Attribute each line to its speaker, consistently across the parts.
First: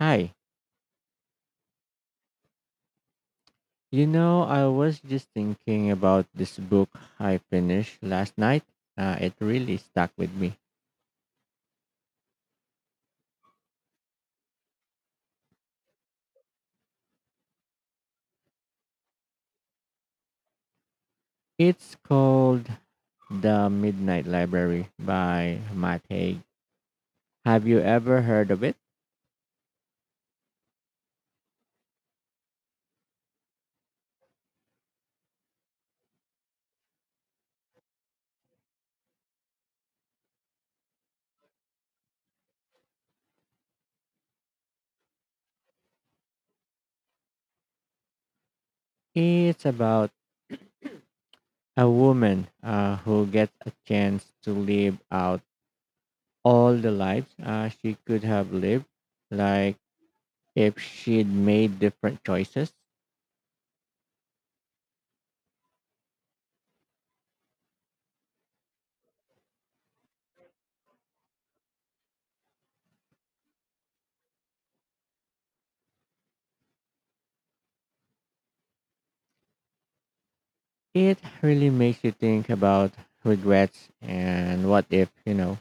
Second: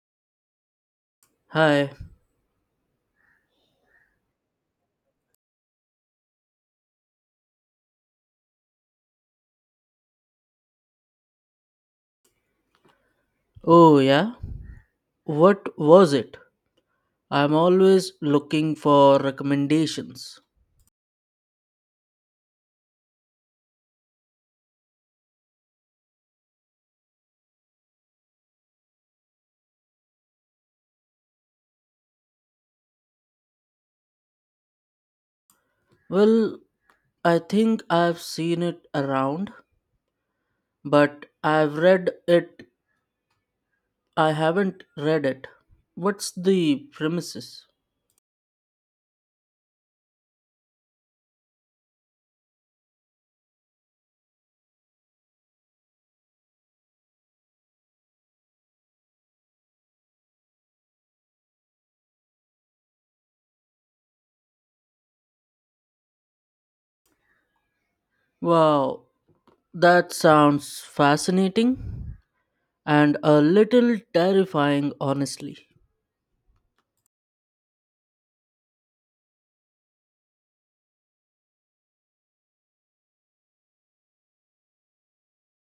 Speaker 1: Hi.
Speaker 2: Hi.
Speaker 1: You know, I was just thinking about this book I finished last night. It really stuck with me.
Speaker 2: Oh, yeah? What was it? I'm always looking for recommendations.
Speaker 1: It's called The Midnight Library by Matt Haig. Have you ever heard of it?
Speaker 2: Well, I think I've seen it around, but I've read it. I haven't read it. What's the premises?
Speaker 1: It's about a woman who gets a chance to live out all the lives she could have lived, like if she'd made different choices.
Speaker 2: Wow, that sounds fascinating and a little terrifying, honestly.
Speaker 1: It really makes you think about regrets and what if.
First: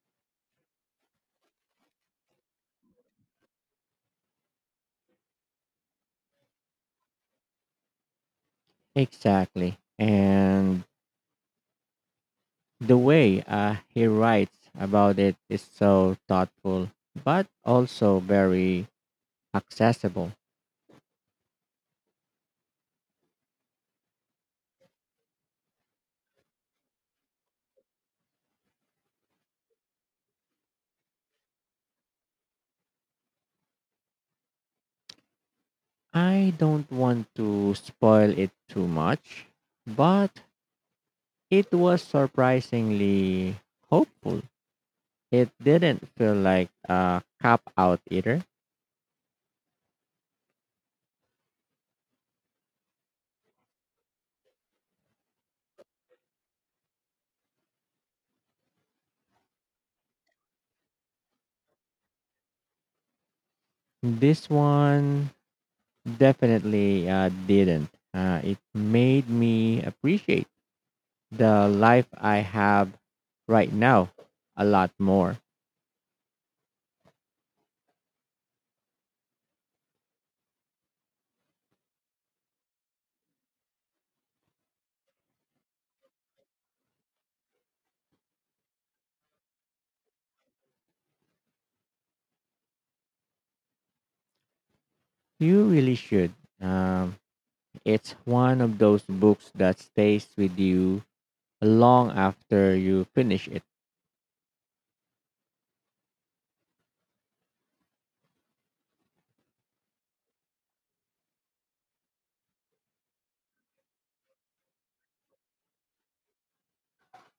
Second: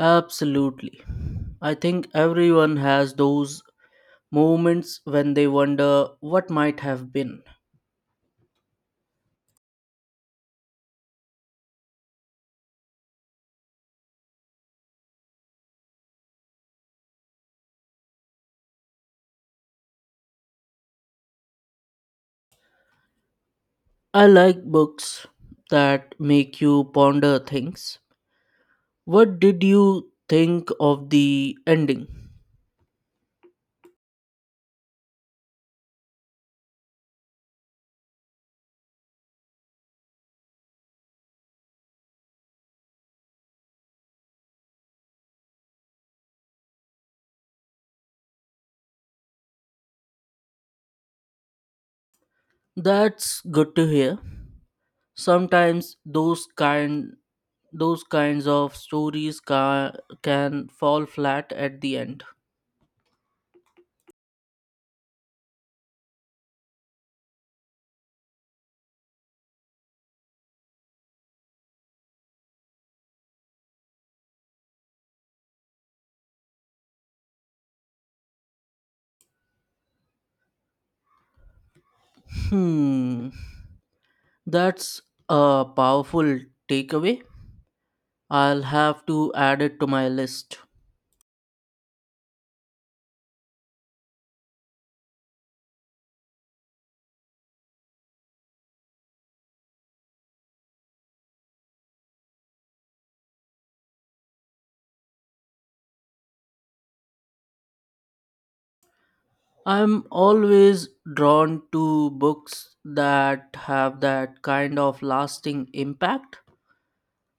Speaker 2: Absolutely. I think everyone has those moments when they wonder what might have been.
Speaker 1: Exactly. And the way he writes about it is so thoughtful, but also very accessible.
Speaker 2: I like books that make you ponder things. What did you think of the ending?
Speaker 1: I don't want to spoil it too much, but it was surprisingly hopeful. It didn't feel like a cop out either.
Speaker 2: That's good to hear. Sometimes those kinds of stories can fall flat at the end.
Speaker 1: This one definitely didn't. It made me appreciate the life I have right now a lot more.
Speaker 2: Hmm, that's a powerful takeaway. I'll have to add it to my list.
Speaker 1: You really should. Um, it's one of those books that stays with you long after you finish it.
Speaker 2: I'm always drawn to books that have that kind of lasting impact.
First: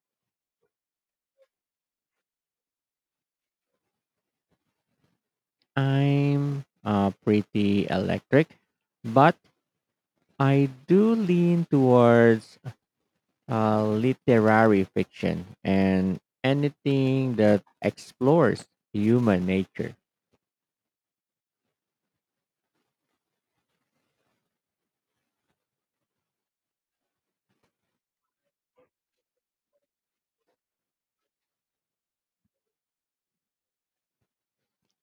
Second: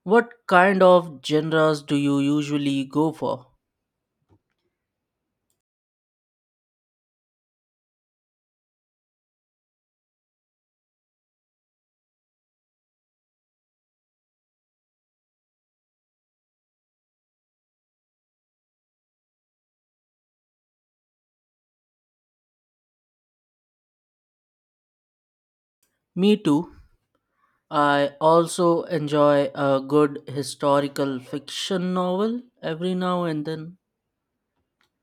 Speaker 2: What kind of genres do you usually go for?
Speaker 1: I'm pretty electric, but I do lean towards literary fiction and anything that explores human nature.
Speaker 2: Me too. I also enjoy a good historical fiction novel every now and then.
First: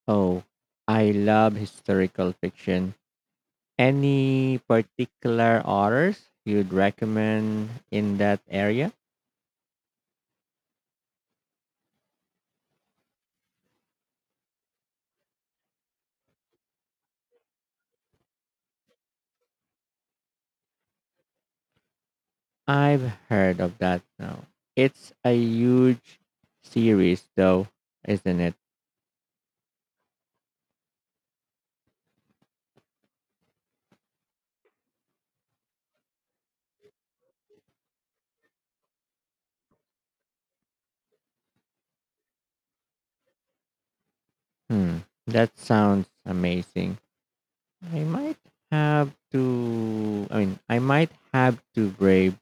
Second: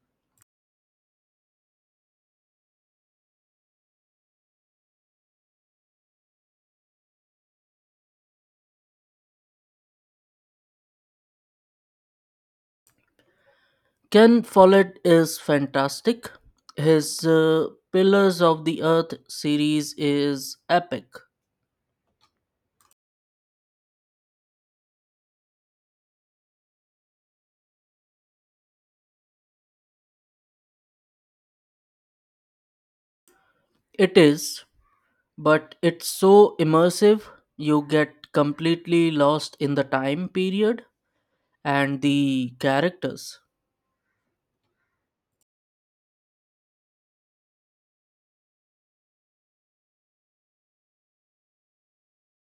Speaker 1: Oh, I love historical fiction. Any particular authors you'd recommend in that area?
Speaker 2: Ken Follett is fantastic. His Pillars of the Earth series is epic.
Speaker 1: I've heard of that now. It's a huge series, though, isn't it?
Speaker 2: It is, but it's so immersive you get completely lost in the time period and the characters.
Speaker 1: Hmm, that sounds amazing. I might I mean, I might have to brave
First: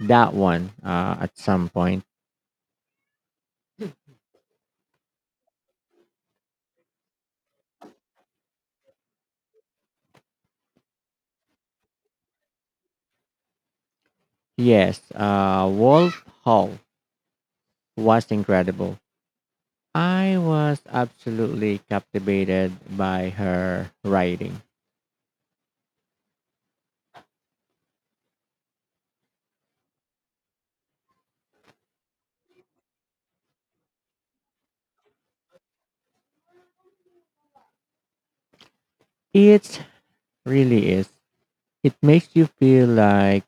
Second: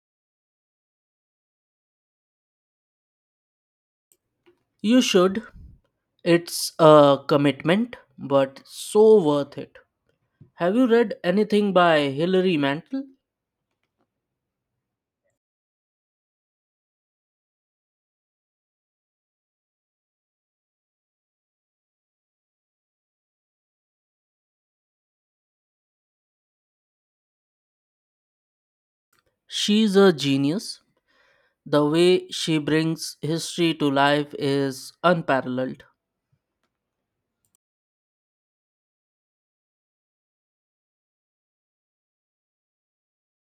Speaker 1: that one at some point.
Speaker 2: You should. It's a commitment, but so worth it. Have you read anything by Hilary Mantel?
Speaker 1: Yes, Wolf Hall was incredible. I was absolutely captivated by her writing.
Speaker 2: She's a genius. The way she brings history to life is unparalleled.
Speaker 1: It really is. It makes you feel like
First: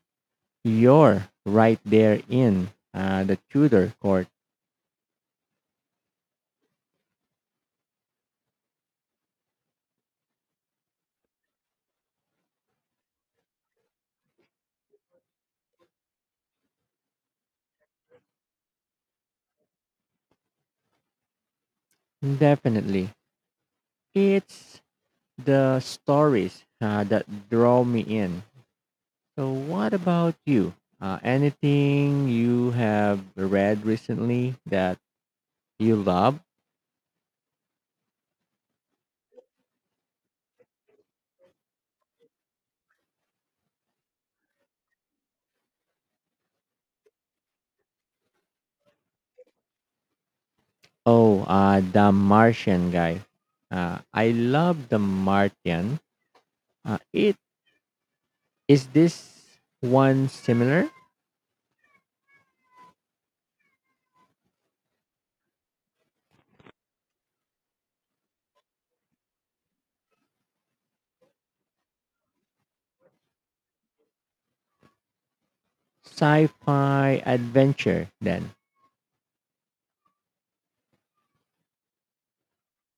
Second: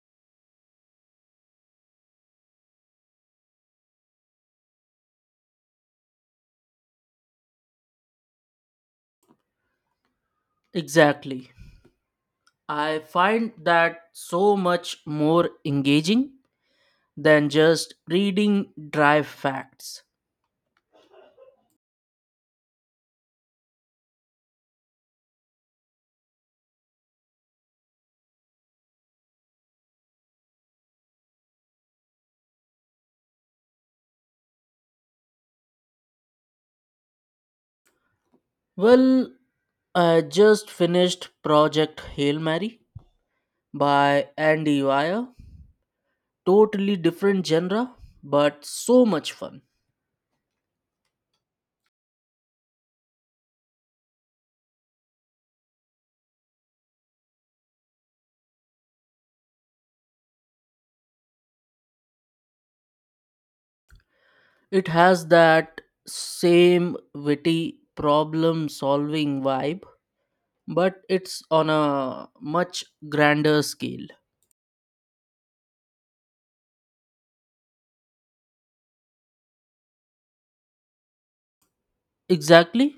Speaker 1: you're right there in the Tudor court.
Speaker 2: Exactly. I find that so much more engaging than just reading dry facts.
Speaker 1: Definitely. It's the stories that draw me in. So, what about you? Anything you have read recently that you love?
Speaker 2: Well, I just finished Project Hail Mary by Andy Weir. Totally different genre, but so much fun.
Speaker 1: Oh, The Martian guy. I love The Martian. It is this one similar?
Speaker 2: It has that same witty problem solving vibe, but it's on a much grander scale.
Speaker 1: Sci-fi adventure. Then
Speaker 2: Exactly.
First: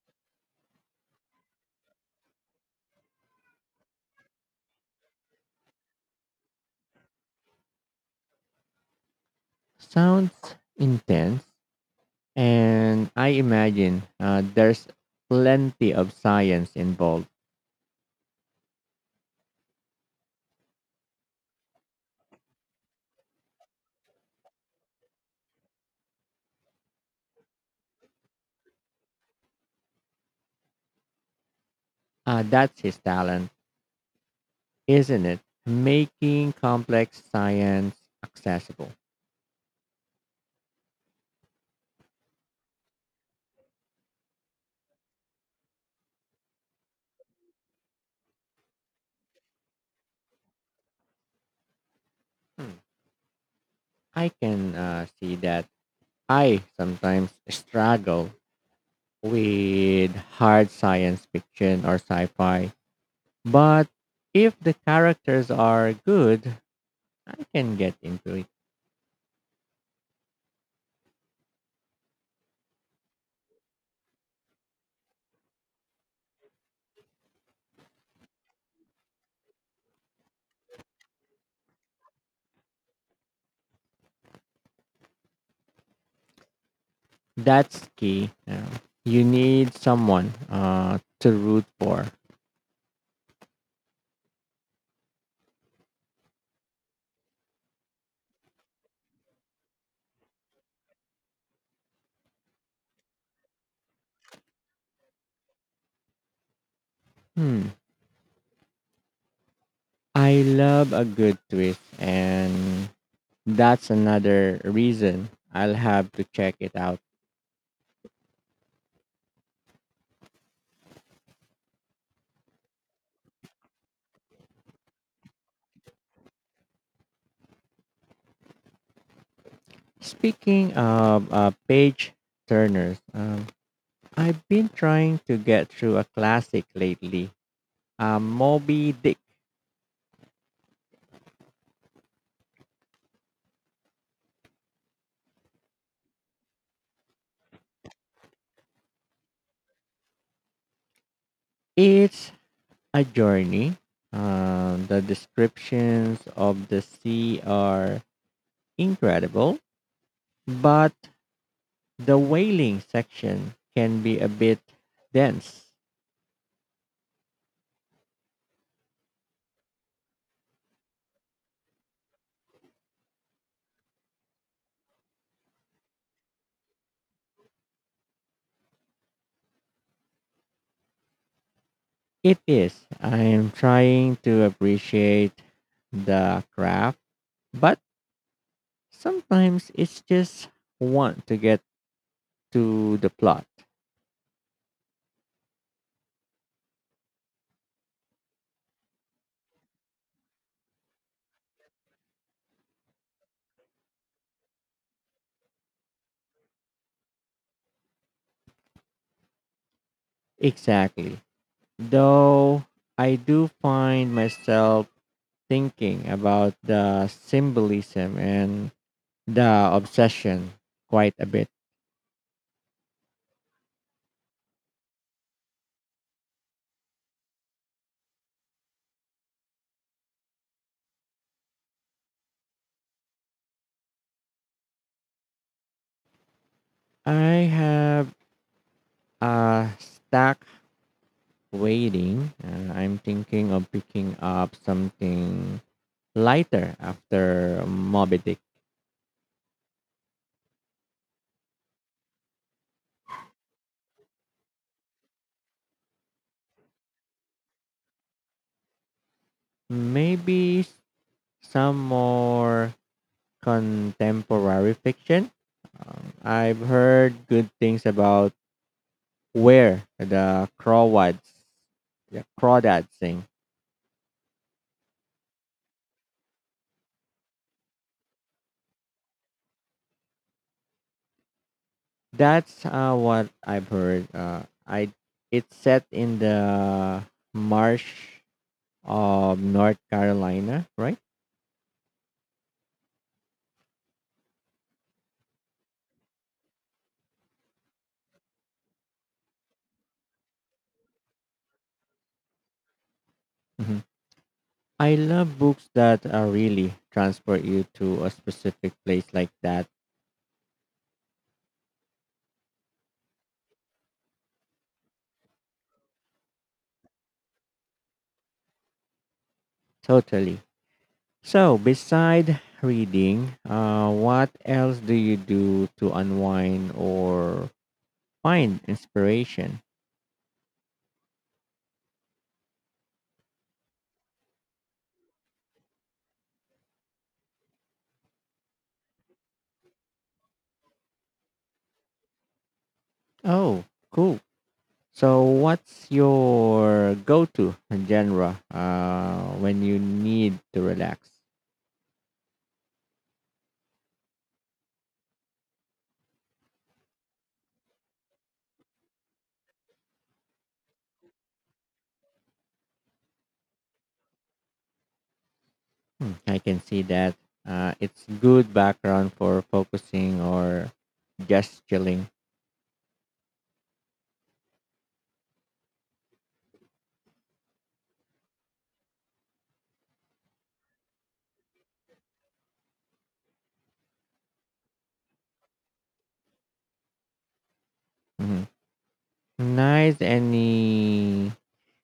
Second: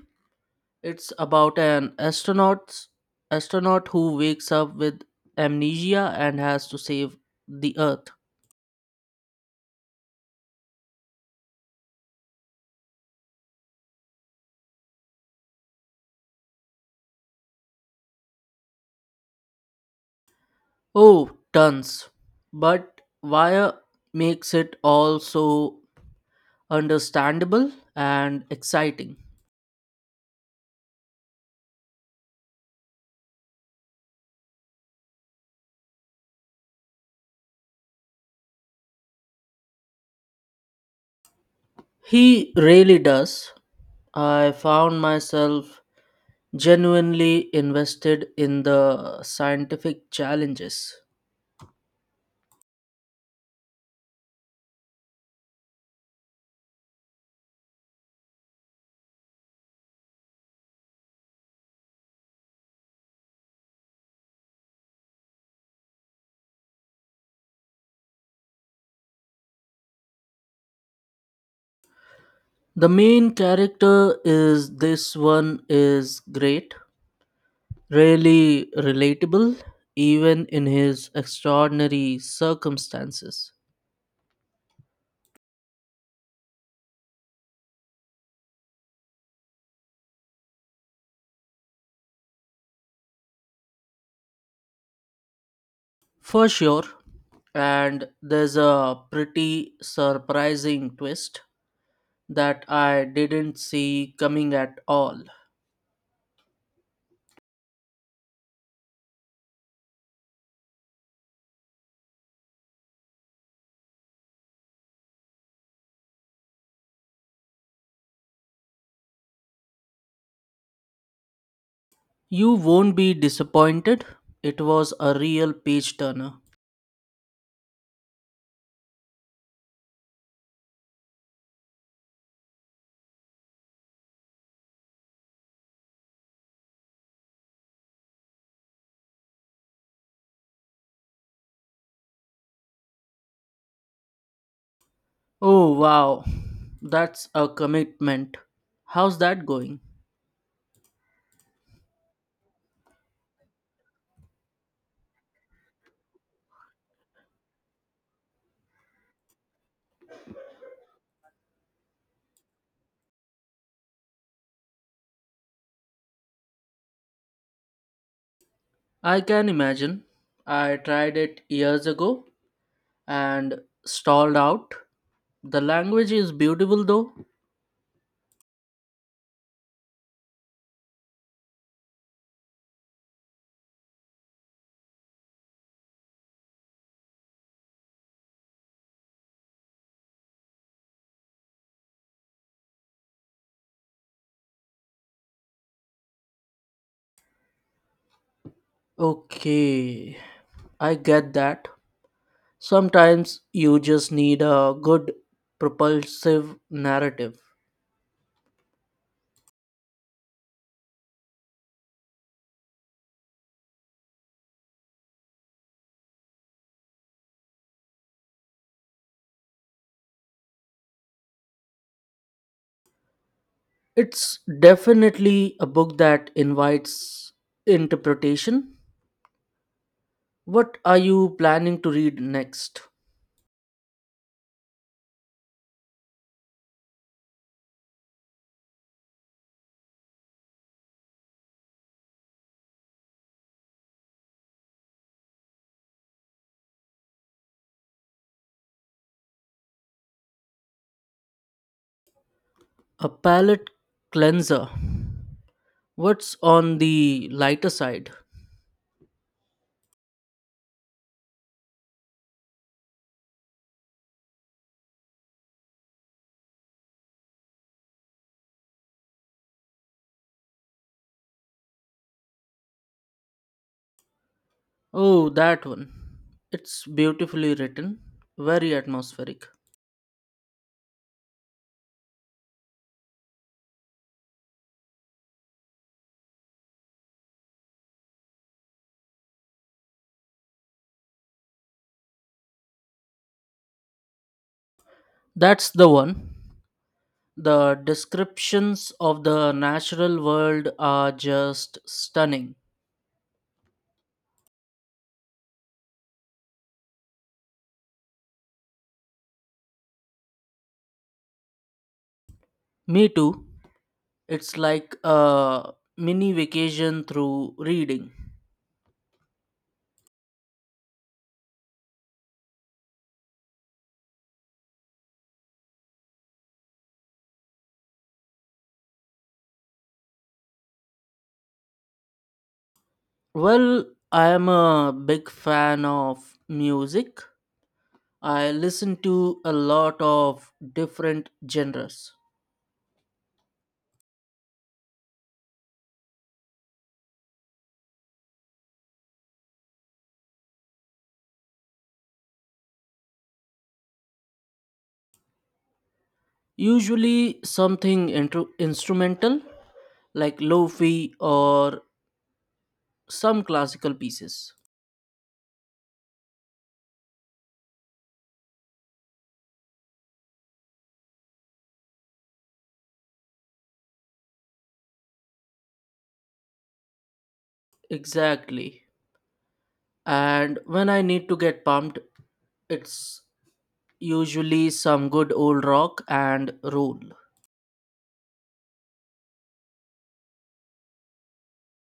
Speaker 2: It's about an astronaut astronaut who wakes up with amnesia and has to save the earth.
Speaker 1: sounds intense, and I imagine there's plenty of science involved.
Speaker 2: Oh, tons. But Wire makes it all so understandable and exciting.
Speaker 1: That's his talent, isn't it? Making complex science accessible.
Speaker 2: He really does. I found myself genuinely invested in the scientific challenges.
Speaker 1: Hmm. I can see that. I sometimes struggle with hard science fiction or sci-fi. But if the characters are good, I can get into it.
Speaker 2: The main character is This one is great, really relatable, even in his extraordinary circumstances.
Speaker 1: That's key. You know. You need someone to root for.
Speaker 2: For sure. And there's a pretty surprising twist that I didn't see coming at all.
Speaker 1: Hmm. I love a good twist, and that's another reason I'll have to check it out.
Speaker 2: You won't be disappointed. It was a real page turner.
Speaker 1: Speaking of page turners, I've been trying to get through a classic lately, Moby Dick.
Speaker 2: Oh, wow. That's a commitment. How's that going?
Speaker 1: It's a journey. The descriptions of the sea are incredible, but the whaling section can be a bit dense.
Speaker 2: I can imagine. I tried it years ago and stalled out. The language is beautiful though.
Speaker 1: It is. I am trying to appreciate the craft, but sometimes it's just want to get to the plot.
Speaker 2: Okay, I get that. Sometimes you just need a good propulsive narrative.
Speaker 1: Exactly. Though I do find myself thinking about the symbolism and the obsession quite a bit.
Speaker 2: It's definitely a book that invites interpretation. What are you planning to read next?
Speaker 1: I have a stack waiting. I'm thinking of picking up something lighter after Moby Dick.
Speaker 2: A palate cleanser. What's on the lighter side?
Speaker 1: Maybe s- some more contemporary fiction. I've heard good things about where the crawdads, the Crawdads Sing.
Speaker 2: Oh, that one. It's beautifully written, very atmospheric.
Speaker 1: That's what I've heard. I it's set in the marsh of North Carolina, right?
Speaker 2: That's the one. The descriptions of the natural world are just stunning.
Speaker 1: Hmm, I love books that really transport you to a specific place like that.
Speaker 2: Me too. It's like a mini vacation through reading.
Speaker 1: Totally. So, beside reading, what else do you do to unwind or find inspiration?
Speaker 2: Well, I am a big fan of music. I listen to a lot of different genres.
Speaker 1: Oh, cool. So, what's your go-to genre when you need to relax?
Speaker 2: Usually something instrumental like lofi or some classical pieces.
Speaker 1: Hmm, I can see that it's good background for focusing or just chilling.
Speaker 2: Exactly. And when I need to get pumped, it's usually some good old rock and roll.
Speaker 1: Mhm. Nice. Any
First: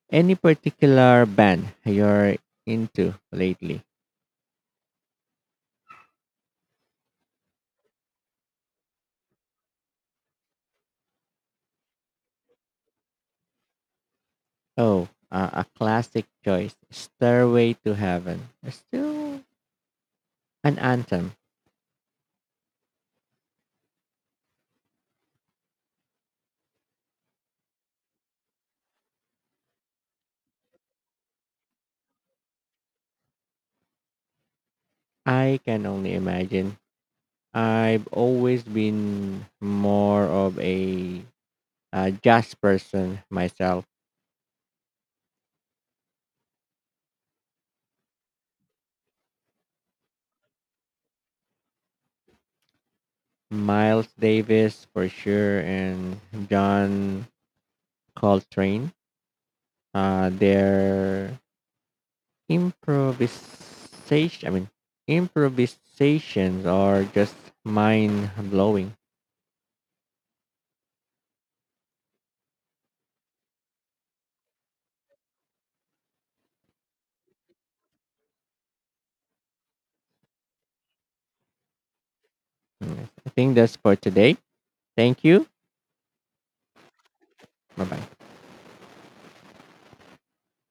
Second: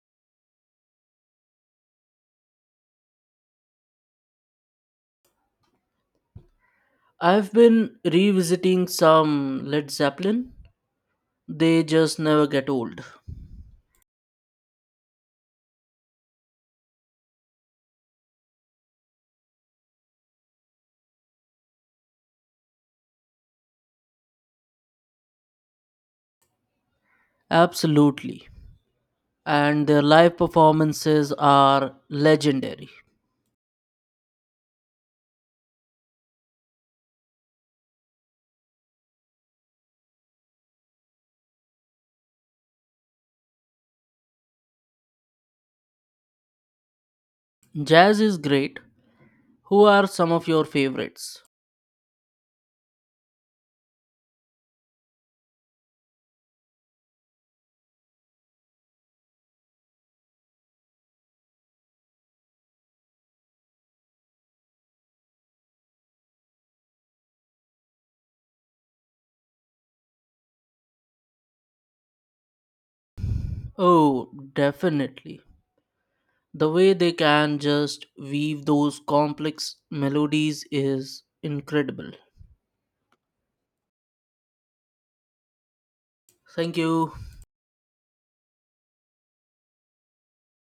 Speaker 1: any particular band you're into lately?
Speaker 2: I've been revisiting some Led Zeppelin. They just never get old.
Speaker 1: Oh, a classic choice, "Stairway to Heaven." Still an anthem.
Speaker 2: Absolutely. And their live performances are legendary.
Speaker 1: I can only imagine. I've always been more of a jazz person myself.
Speaker 2: Jazz is great. Who are some of your favorites?
Speaker 1: Miles Davis for sure, and John Coltrane. Their improvisation, I mean, improvisations are just mind blowing.
Speaker 2: Oh, definitely. The way they can just weave those complex melodies is incredible.
Speaker 1: I think that's for today. Thank you.
Speaker 2: Thank you.
Speaker 1: Bye bye.